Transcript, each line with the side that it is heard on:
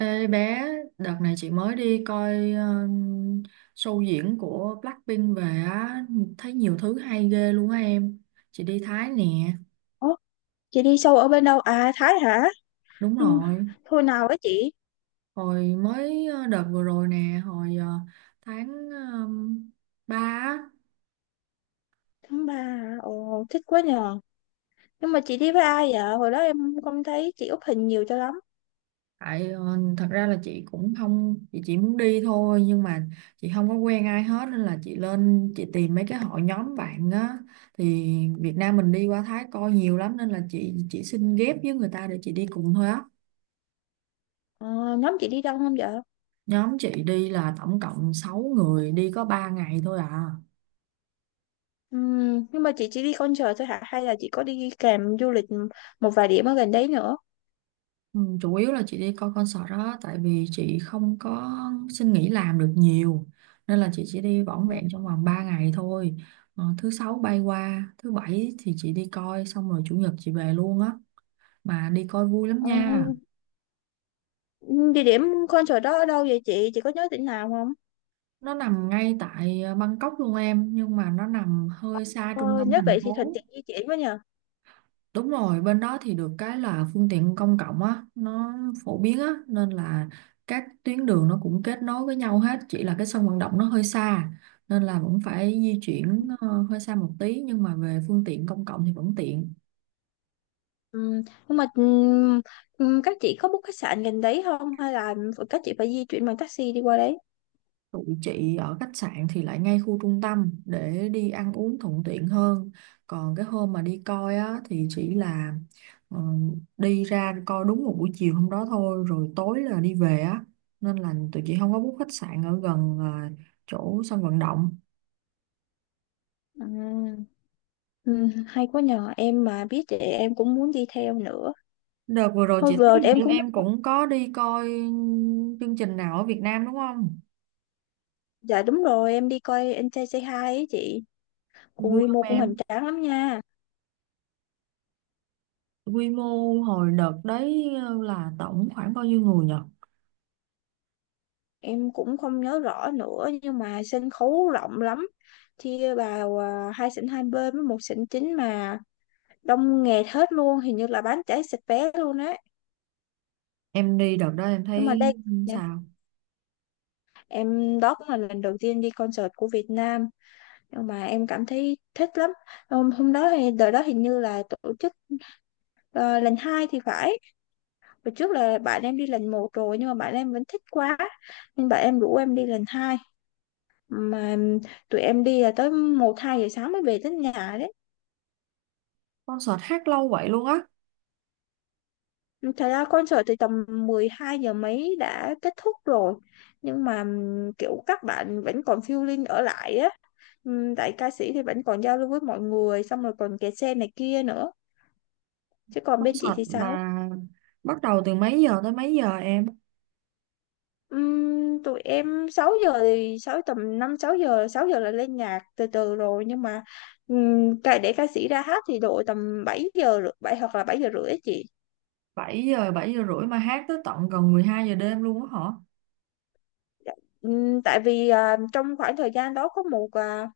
right: Ê bé, đợt này chị mới đi coi show diễn của Blackpink về á, thấy nhiều thứ hay ghê luôn á em. Chị đi Thái nè,
left: Ủa, chị đi sâu ở bên đâu? À, Thái hả?
right: đúng
left: Ừ,
right: rồi.
left: thôi nào với chị.
right: Hồi mới đợt vừa rồi nè, hồi tháng uh, 3.
left: Tháng ba hả? Ồ, thích quá nhờ. Nhưng mà chị đi với ai vậy? Hồi đó em không thấy chị up hình nhiều cho lắm.
right: Tại thật ra là chị cũng không, chị chỉ muốn đi thôi, nhưng mà chị không có quen ai hết nên là chị lên chị tìm mấy cái hội nhóm bạn á, thì Việt Nam mình đi qua Thái coi nhiều lắm nên là chị chỉ xin ghép với người ta để chị đi cùng thôi á.
left: Ờ, nhóm chị đi đông không vậy?
right: Nhóm chị đi là tổng cộng 6 người, đi có 3 ngày thôi à.
left: Ừ, nhưng mà chị chỉ đi concert thôi hả? Hay là chị có đi kèm du lịch một vài điểm ở gần đấy nữa?
right: Ừ, chủ yếu là chị đi coi concert đó, tại vì chị không có xin nghỉ làm được nhiều nên là chị chỉ đi vỏn
left: Ừ.
right: vẹn trong vòng 3 ngày thôi. Thứ sáu bay qua thứ bảy thì chị đi coi xong, rồi chủ nhật chị về luôn á. Mà đi coi vui lắm
left: Ờ,
right: nha.
left: địa điểm concert đó ở đâu vậy chị? Chị có nhớ tỉnh nào không?
right: Nó nằm ngay tại Bangkok luôn em, nhưng mà nó nằm hơi xa
left: Ờ,
right: trung tâm
left: nhớ
right: thành
left: vậy thì thuận
right: phố.
left: tiện di chuyển với nhờ.
right: Đúng rồi, bên đó thì được cái là phương tiện công cộng á, nó phổ biến á, nên là các tuyến đường nó cũng kết nối với nhau hết, chỉ là cái sân vận động nó hơi xa, nên là vẫn phải di chuyển hơi xa một tí, nhưng mà về phương tiện công cộng thì vẫn tiện.
left: Ừ, nhưng mà các chị có book khách sạn gần đấy không hay là các chị phải di chuyển bằng taxi đi qua đấy?
right: Tụi chị ở khách sạn thì lại ngay khu trung tâm để đi ăn uống thuận tiện hơn. Còn cái hôm mà đi coi á thì chỉ là ờ, đi ra coi đúng một buổi chiều hôm đó thôi, rồi tối là đi về á. Nên là tụi chị không có book khách sạn ở gần chỗ sân vận động.
left: Ừ, ừ, hay quá nhờ em mà biết thì em cũng muốn đi theo nữa.
right: Đợt vừa rồi
left: Thôi
right: chị thấy
left: vừa
right: hình
left: em
right: như
left: cũng
right: em
left: mới
right: cũng có đi coi chương trình nào ở Việt Nam đúng không?
left: dạ đúng rồi em đi coi anh trai Say Hi ấy chị. Cũng
right: Vui
left: quy mô
right: không
left: cũng
right: em?
left: hoành tráng lắm nha.
right: Quy mô hồi đợt đấy là tổng khoảng bao nhiêu người nhỉ?
left: Em cũng không nhớ rõ nữa nhưng mà sân khấu rộng lắm. Chia vào hai sảnh hai bên với một sảnh chính mà đông nghẹt hết luôn, hình như là bán cháy sạch vé luôn á.
right: Em đi đợt đó em
left: Nhưng mà
right: thấy
left: đây
right: sao?
left: em đó cũng là lần đầu tiên đi concert của Việt Nam nhưng mà em cảm thấy thích lắm. Hôm đó thì đợt đó hình như là tổ chức ờ, lần hai thì phải. Hồi trước là bạn em đi lần một rồi nhưng mà bạn em vẫn thích quá nên bạn em rủ em đi lần hai, mà tụi em đi là tới một hai giờ sáng mới về tới nhà đấy.
right: Concert hát lâu vậy luôn á.
left: Thật ra concert thì tầm 12 giờ mấy đã kết thúc rồi nhưng mà kiểu các bạn vẫn còn feeling ở lại á. Tại ca sĩ thì vẫn còn giao lưu với mọi người xong rồi còn kẹt xe này kia nữa, chứ còn bên chị
right: Concert
left: thì sao?
right: là bắt đầu từ mấy giờ tới mấy giờ em?
left: Tụi em 6 giờ thì 6, tầm 5 6 giờ, 6 giờ là lên nhạc từ từ rồi nhưng mà để ca sĩ ra hát thì độ tầm 7 giờ rưỡi- 7 hoặc là 7 giờ rưỡi á chị.
right: 7 giờ, 7 giờ rưỡi mà hát tới tận gần 12 giờ đêm luôn á hả?
left: Dạ. Tại vì à, trong khoảng thời gian đó có một à,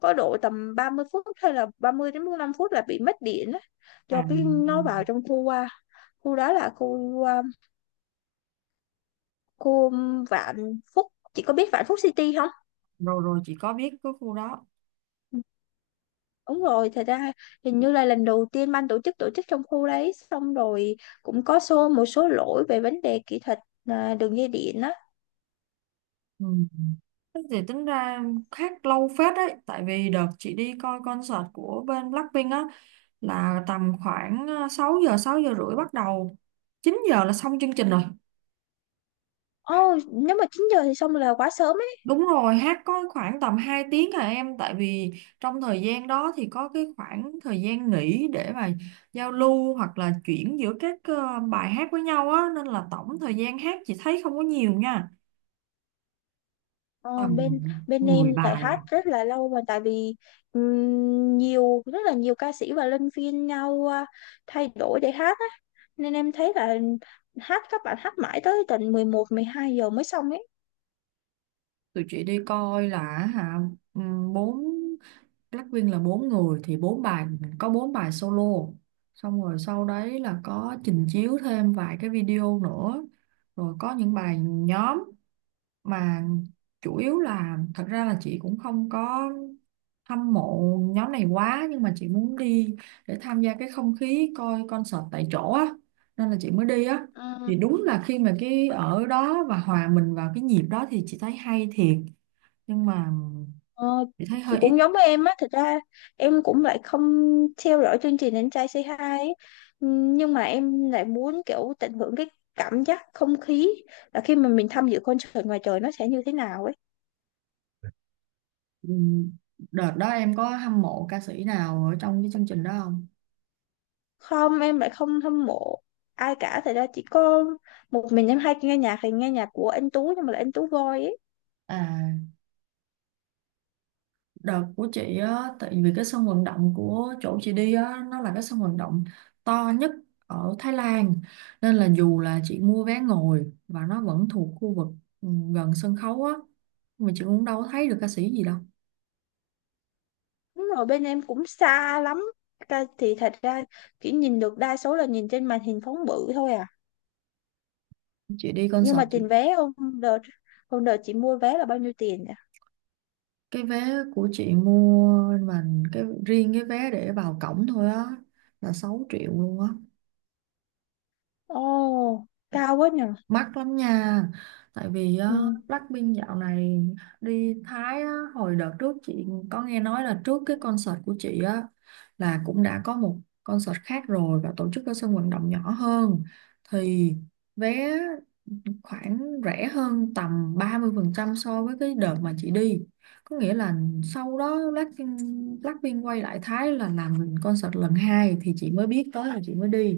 left: có độ tầm 30 phút hay là 30 đến 45 phút là bị mất điện á, do
right: À,
left: cái nó vào trong khu qua, khu đó là khu à, khu Vạn Phúc, chị có biết Vạn Phúc City không.
right: rồi rồi chị có biết cái khu đó.
left: Đúng rồi, thật ra hình như là lần đầu tiên ban tổ chức trong khu đấy xong rồi cũng có xô một số lỗi về vấn đề kỹ thuật, à, đường dây điện á.
right: Ừ. Thế thì tính ra hát lâu phết đấy. Tại vì đợt chị đi coi concert của bên Blackpink á là tầm khoảng 6 giờ, 6 giờ rưỡi bắt đầu. 9 giờ là xong chương trình rồi.
left: Ồ, nếu mà 9 giờ thì xong là quá sớm.
right: Đúng rồi, hát có khoảng tầm 2 tiếng à em, tại vì trong thời gian đó thì có cái khoảng thời gian nghỉ để mà giao lưu hoặc là chuyển giữa các bài hát với nhau á, nên là tổng thời gian hát chị thấy không có nhiều nha,
left: Ờ,
right: tầm
left: bên bên
right: mười
left: em lại
right: bài
left: hát
right: à.
left: rất là lâu, mà tại vì nhiều, rất là nhiều ca sĩ và luân phiên nhau à, thay đổi để hát á, nên em thấy là hát, các bạn hát mãi tới tận 11 12 giờ mới xong ấy.
right: Tụi chị đi coi là, hả, 4, Blackpink là 4 người thì 4 bài, có 4 bài solo. Xong rồi sau đấy là có trình chiếu thêm vài cái video nữa. Rồi có những bài nhóm, mà chủ yếu là thật ra là chị cũng không có hâm mộ nhóm này quá, nhưng mà chị muốn đi để tham gia cái không khí coi concert tại chỗ á, nên là chị mới đi á.
left: Ờ,
right: Thì đúng là khi mà cái ở đó và hòa mình vào cái nhịp đó thì chị thấy hay thiệt, nhưng mà
left: ờ,
right: chị thấy
left: chị
right: hơi ít.
left: cũng giống với em á, thật ra em cũng lại không theo dõi chương trình Anh trai Say Hi ấy. Nhưng mà em lại muốn kiểu tận hưởng cái cảm giác không khí là khi mà mình tham dự concert ngoài trời nó sẽ như thế nào ấy.
right: Ừm, đợt đó em có hâm mộ ca sĩ nào ở trong cái chương trình đó không?
left: Không, em lại không hâm mộ ai cả, thật ra chỉ có một mình em hay nghe nhạc thì nghe nhạc của anh Tú, nhưng mà là anh Tú Voi ấy.
right: À. Đợt của chị á, tại vì cái sân vận động của chỗ chị đi á, nó là cái sân vận động to nhất ở Thái Lan. Nên là dù là chị mua vé ngồi và nó vẫn thuộc khu vực ừ, gần sân khấu á, mà chị cũng đâu có thấy được ca sĩ gì đâu.
left: Đúng rồi, bên em cũng xa lắm. Thì thật ra chỉ nhìn được đa số là nhìn trên màn hình phóng bự thôi à,
right: Chị đi
left: nhưng
right: concert,
left: mà tiền vé đợt hôm đợt chị mua vé là bao nhiêu tiền nhỉ.
right: cái vé của chị mua, mà cái riêng cái vé để vào cổng thôi á, là 6 triệu luôn á.
left: Ồ, cao quá nhỉ.
right: Mắc lắm nha. Tại vì á,
left: Ừ,
right: Blackpink dạo này đi Thái á, hồi đợt trước chị có nghe nói là trước cái concert của chị á là cũng đã có một concert khác rồi và tổ chức ở sân vận động nhỏ hơn, thì vé khoảng rẻ hơn tầm 30% so với cái đợt mà chị đi. Có nghĩa là sau đó Blackpink quay lại Thái là làm concert lần 2 thì chị mới biết tới là chị mới đi.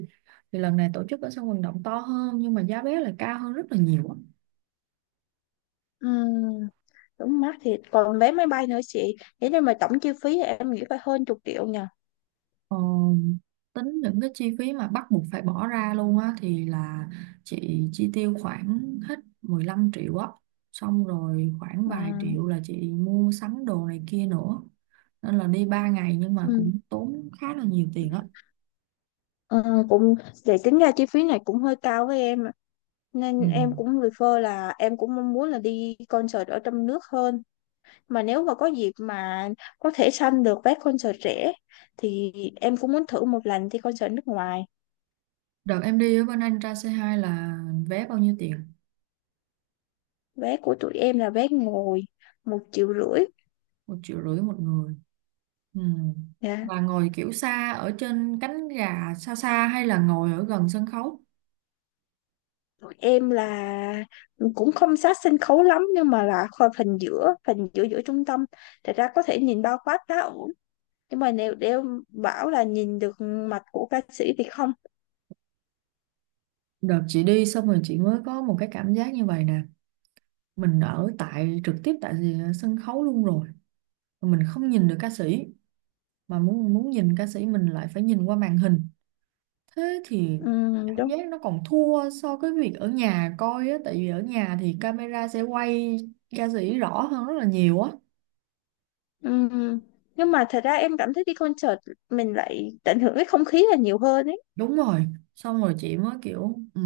right: Thì lần này tổ chức ở sân vận động to hơn nhưng mà giá vé lại cao hơn rất là nhiều á.
left: ừ, đúng, mắc thiệt, còn vé máy bay nữa chị, thế nên mà tổng chi phí thì em nghĩ phải hơn chục triệu nhỉ.
right: Ờ, tính những cái chi phí mà bắt buộc phải bỏ ra luôn á thì là chị chi tiêu khoảng hết 15 triệu á, xong rồi khoảng
left: Ừ,
right: vài triệu là chị mua sắm đồ này kia nữa, nên là đi 3 ngày nhưng mà
left: ừ,
right: cũng tốn khá là nhiều tiền á.
left: ừ, cũng, để tính ra chi phí này cũng hơi cao với em. Nên
right: Ừ.
left: em cũng refer là em cũng mong muốn là đi concert ở trong nước hơn. Mà nếu mà có dịp mà có thể săn được vé concert rẻ thì em cũng muốn thử một lần đi concert nước ngoài.
right: Đợt em đi ở bên Anh ra C2 là vé bao nhiêu tiền?
left: Vé của tụi em là vé ngồi 1,5 triệu.
right: 1 triệu rưỡi một người. Ừ.
left: Dạ.
right: Và ngồi kiểu xa ở trên cánh gà xa xa hay là ngồi ở gần sân khấu?
left: Tụi em là cũng không sát sân khấu lắm nhưng mà là kho- phần giữa giữa trung tâm. Thật ra có thể nhìn bao quát khá ổn. Nhưng mà nếu để bảo là nhìn được mặt của ca sĩ thì không.
right: Đợt chị đi xong rồi chị mới có một cái cảm giác như vậy nè, mình ở tại trực tiếp tại sân khấu luôn rồi mà mình không nhìn được ca sĩ, mà muốn muốn nhìn ca sĩ mình lại phải nhìn qua màn hình. Thế thì
left: Ừ,
right: cảm
left: đúng.
right: giác nó còn thua so với việc ở nhà coi á, tại vì ở nhà thì camera sẽ quay ca sĩ rõ hơn rất là nhiều á.
left: Ừm, Nhưng mà thật ra em cảm thấy đi concert mình lại tận hưởng cái không khí là nhiều hơn ấy.
right: Đúng rồi, xong rồi chị mới kiểu ừ,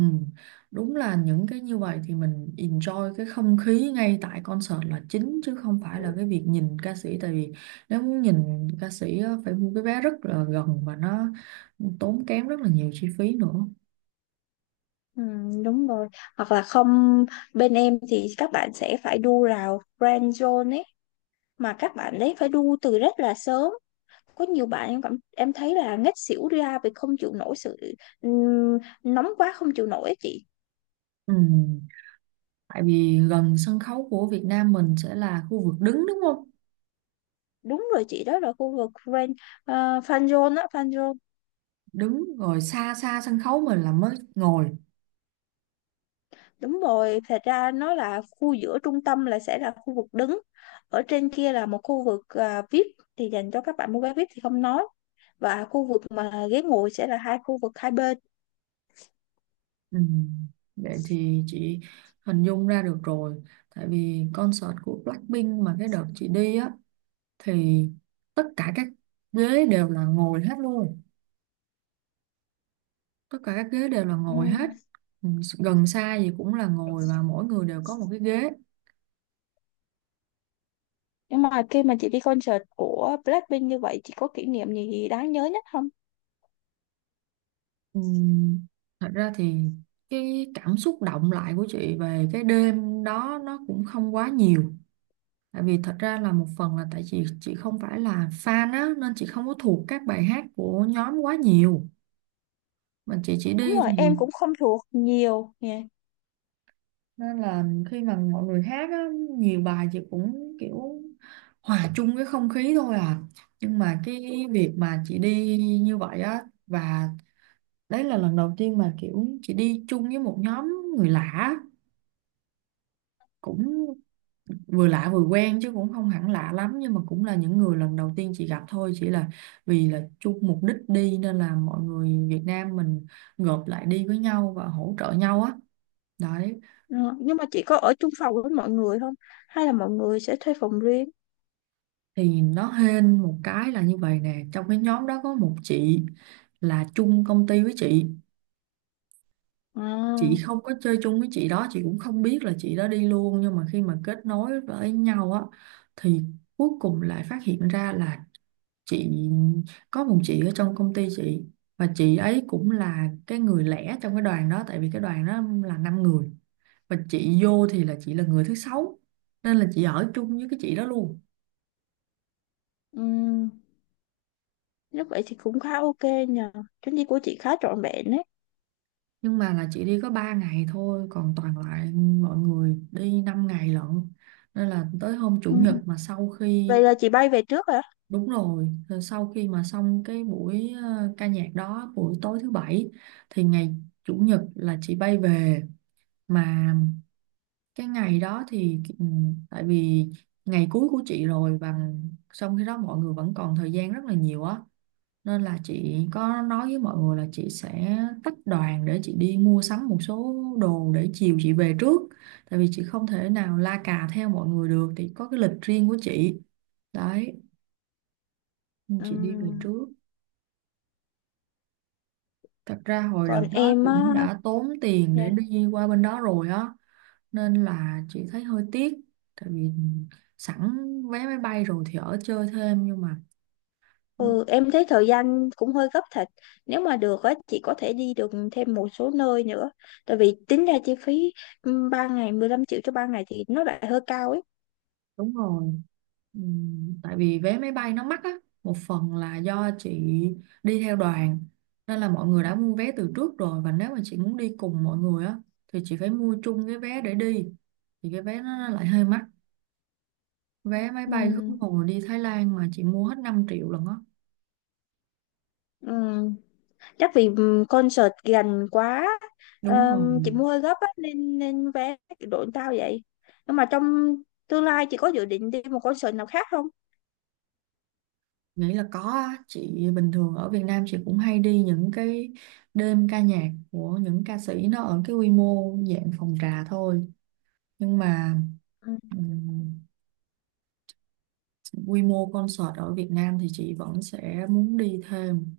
right: đúng là những cái như vậy thì mình enjoy cái không khí ngay tại concert là chính, chứ không phải là cái việc nhìn ca sĩ, tại vì nếu muốn nhìn ca sĩ á, phải mua cái vé rất là gần và nó tốn kém rất là nhiều chi phí nữa.
left: Đúng rồi. Hoặc là không, bên em thì các bạn sẽ phải đu rào Grand Zone ấy, mà các bạn đấy phải đu từ rất là sớm. Có nhiều bạn, em cảm em thấy là ngất xỉu ra vì không chịu nổi sự ừm, nóng, quá không chịu nổi ấy chị.
right: Ừ, tại vì gần sân khấu của Việt Nam mình sẽ là khu vực đứng đúng không?
left: Đúng rồi chị, đó là khu vực Grand Fan Zone á, Fan Zone.
right: Đứng, rồi xa xa sân khấu mình là mới ngồi.
left: Đúng rồi, thật ra nó là khu giữa trung tâm, là sẽ là khu vực đứng. Ở trên kia là một khu vực à, VIP thì dành cho các bạn mua vé VIP thì không nói. Và khu vực mà ghế ngồi sẽ là hai khu vực hai bên.
right: Ừ. Vậy thì chị hình dung ra được rồi. Tại vì concert của Blackpink mà cái đợt chị đi á, thì tất cả các ghế đều là ngồi hết luôn. Tất cả các ghế đều là ngồi hết.
left: Ừm,
right: Ừ, gần xa gì cũng là ngồi và mỗi người đều có một cái ghế.
left: Nhưng mà khi mà chị đi concert của Blackpink như vậy, chị có kỷ niệm gì đáng nhớ nhất không?
right: Ừ. Thật ra thì cái cảm xúc động lại của chị về cái đêm đó nó cũng không quá nhiều. Tại vì thật ra là một phần là tại chị không phải là fan á, nên chị không có thuộc các bài hát của nhóm quá nhiều, mà chị chỉ
left: Đúng
right: đi
left: rồi,
right: thì,
left: em cũng không thuộc nhiều nha.
right: nên là khi mà mọi người hát á, nhiều bài chị cũng kiểu hòa chung cái không khí thôi à. Nhưng mà cái việc mà chị đi như vậy á, và đấy là lần đầu tiên mà kiểu chị đi chung với một nhóm người lạ, cũng vừa lạ vừa quen chứ cũng không hẳn lạ lắm, nhưng mà cũng là những người lần đầu tiên chị gặp thôi, chỉ là vì là chung mục đích đi nên là mọi người Việt Nam mình gộp lại đi với nhau và hỗ trợ nhau á, đấy.
left: Ừ, nhưng mà chị có ở chung phòng với mọi người không? Hay là mọi người sẽ thuê phòng riêng?
right: Thì nó hên một cái là như vậy nè, trong cái nhóm đó có một chị là chung công ty với chị. Chị
left: À,
right: không có chơi chung với chị đó, chị cũng không biết là chị đó đi luôn, nhưng mà khi mà kết nối với nhau á, thì cuối cùng lại phát hiện ra là chị có một chị ở trong công ty chị, và chị ấy cũng là cái người lẻ trong cái đoàn đó. Tại vì cái đoàn đó là 5 người, và chị vô thì là chị là người thứ 6, nên là chị ở chung với cái chị đó luôn.
left: ừm, nếu vậy thì cũng khá ok nhờ. Chuyến đi của chị khá trọn vẹn
right: Nhưng mà là chị đi có 3 ngày thôi, còn toàn lại mọi người đi 5 ngày lận, nên là tới hôm chủ
left: đấy.
right: nhật mà sau khi.
left: Vậy là chị bay về trước hả?
right: Đúng rồi, rồi sau khi mà xong cái buổi ca nhạc đó, buổi tối thứ bảy, thì ngày chủ nhật là chị bay về. Mà cái ngày đó thì tại vì ngày cuối của chị rồi, và xong khi đó mọi người vẫn còn thời gian rất là nhiều á, nên là chị có nói với mọi người là chị sẽ tách đoàn để chị đi mua sắm một số đồ, để chiều chị về trước. Tại vì chị không thể nào la cà theo mọi người được, thì có cái lịch riêng của chị, đấy, nên chị đi về
left: Ừm,
right: trước. Thật ra hồi
left: Còn
right: đợt đó
left: em
right: cũng
left: á,
right: đã tốn tiền để
left: dạ.
right: đi qua bên đó rồi á, nên là chị thấy hơi tiếc. Tại vì sẵn vé máy bay rồi thì ở chơi thêm, nhưng mà
left: Ừ, em thấy thời gian cũng hơi gấp thật. Nếu mà được á, chị có thể đi được thêm một số nơi nữa. Tại vì tính ra chi phí 3 ngày, 15 triệu cho 3 ngày thì nó lại hơi cao ấy.
right: đúng rồi. Tại vì vé máy bay nó mắc á, một phần là do chị đi theo đoàn, nên là mọi người đã mua vé từ trước rồi, và nếu mà chị muốn đi cùng mọi người á, thì chị phải mua chung cái vé để đi, thì cái vé nó lại hơi mắc. Vé máy bay khứ
left: Ừm,
right: hồi đi Thái Lan mà chị mua hết 5 triệu lần á.
left: Ừm, Chắc vì concert gần quá,
right: Đúng rồi.
left: chị mua hơi gấp á, nên nên vé đội tao vậy. Nhưng mà trong tương lai chị có dự định đi một concert nào khác không?
right: Nghĩ là có á. Chị bình thường ở Việt Nam chị cũng hay đi những cái đêm ca nhạc của những ca sĩ, nó ở cái quy mô dạng phòng trà thôi, nhưng mà quy mô concert ở Việt Nam thì chị vẫn sẽ muốn đi thêm.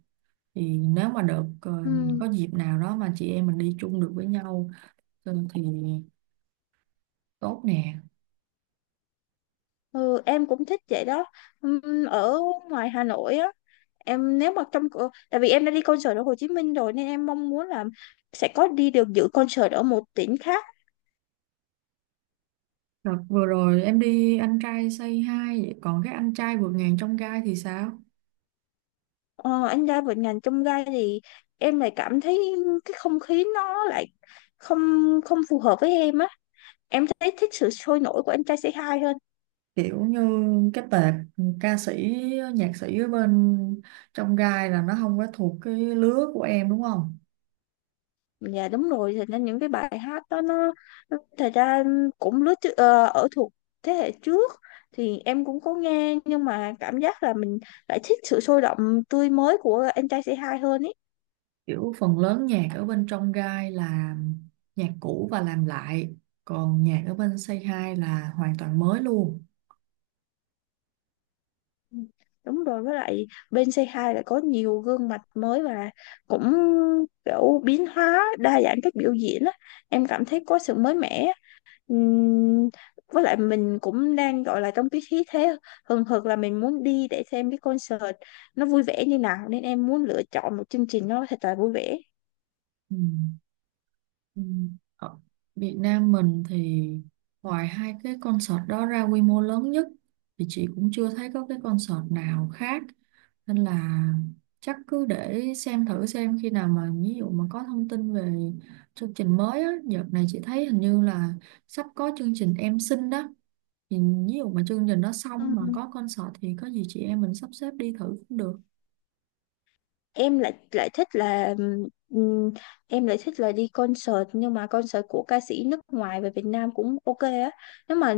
right: Thì nếu mà được
left: Ừm.
right: có dịp nào đó mà chị em mình đi chung được với nhau, thì tốt nè.
left: Ừ, em cũng thích vậy đó. Ừm, Ở ngoài Hà Nội á, em nếu mà trong tại vì em đã đi concert ở Hồ Chí Minh rồi nên em mong muốn là sẽ có đi được dự concert ở một tỉnh khác.
right: Đợt vừa rồi em đi Anh Trai Say Hi vậy, còn cái Anh Trai Vượt Ngàn Trong Gai thì sao?
left: Ờ, anh ra vịnh Ngàn Chông Gai thì em lại cảm thấy cái không khí nó lại không không phù hợp với em á. Em thấy thích sự sôi nổi của anh trai Say Hi hơn.
right: Kiểu như cái tệp ca sĩ nhạc sĩ ở bên Trong Gai là nó không có thuộc cái lứa của em đúng không?
left: Dạ đúng rồi, thì nên những cái bài hát đó nó thật ra cũng lứa chứ- ở thuộc thế hệ trước thì em cũng có nghe nhưng mà cảm giác là mình lại thích sự sôi động, tươi mới của anh trai C2 hơn ý.
right: Kiểu phần lớn nhạc ở bên Trong Gai là nhạc cũ và làm lại, còn nhạc ở bên Say Hi là hoàn toàn mới luôn.
left: Ừ, đúng rồi, với lại bên C2 lại có nhiều gương mặt mới và cũng kiểu biến hóa đa dạng cách biểu diễn á. Em cảm thấy có sự mới mẻ. Ừm, với lại mình cũng đang gọi là trong cái khí thế hừng hực là mình muốn đi để xem cái concert nó vui vẻ như nào, nên em muốn lựa chọn một chương trình nó thật là vui vẻ.
right: Ừ. Ừ. Ở Việt Nam mình thì ngoài hai cái concert đó ra quy mô lớn nhất thì chị cũng chưa thấy có cái concert nào khác, nên là chắc cứ để xem thử xem khi nào mà ví dụ mà có thông tin về chương trình mới á. Đợt này chị thấy hình như là sắp có chương trình Em Xinh đó, thì ví dụ mà chương trình nó xong mà
left: Ừm.
right: có concert thì có gì chị em mình sắp xếp đi thử cũng được.
left: Em lại lại thích là ừm, em lại thích là đi concert, nhưng mà concert của ca sĩ nước ngoài về Việt Nam cũng ok á, nếu mà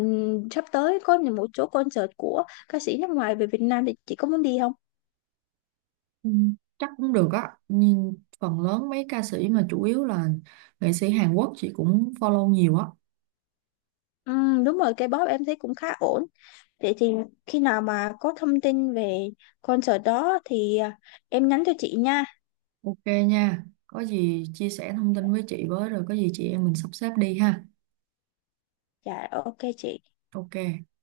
left: sắp tới có một số concert của ca sĩ nước ngoài về Việt Nam thì chị có muốn đi không.
right: Ừ, chắc cũng được á. Nhìn phần lớn mấy ca sĩ mà chủ yếu là nghệ sĩ Hàn Quốc chị cũng follow nhiều á.
left: Đúng rồi, K-pop em thấy cũng khá ổn. Vậy thì khi nào mà có thông tin về concert đó thì à, em nhắn cho chị nha.
right: Ok nha, có gì chia sẻ thông tin với chị với, rồi có gì chị em mình sắp xếp đi ha.
left: Dạ, dạ, ok chị.
right: Ok.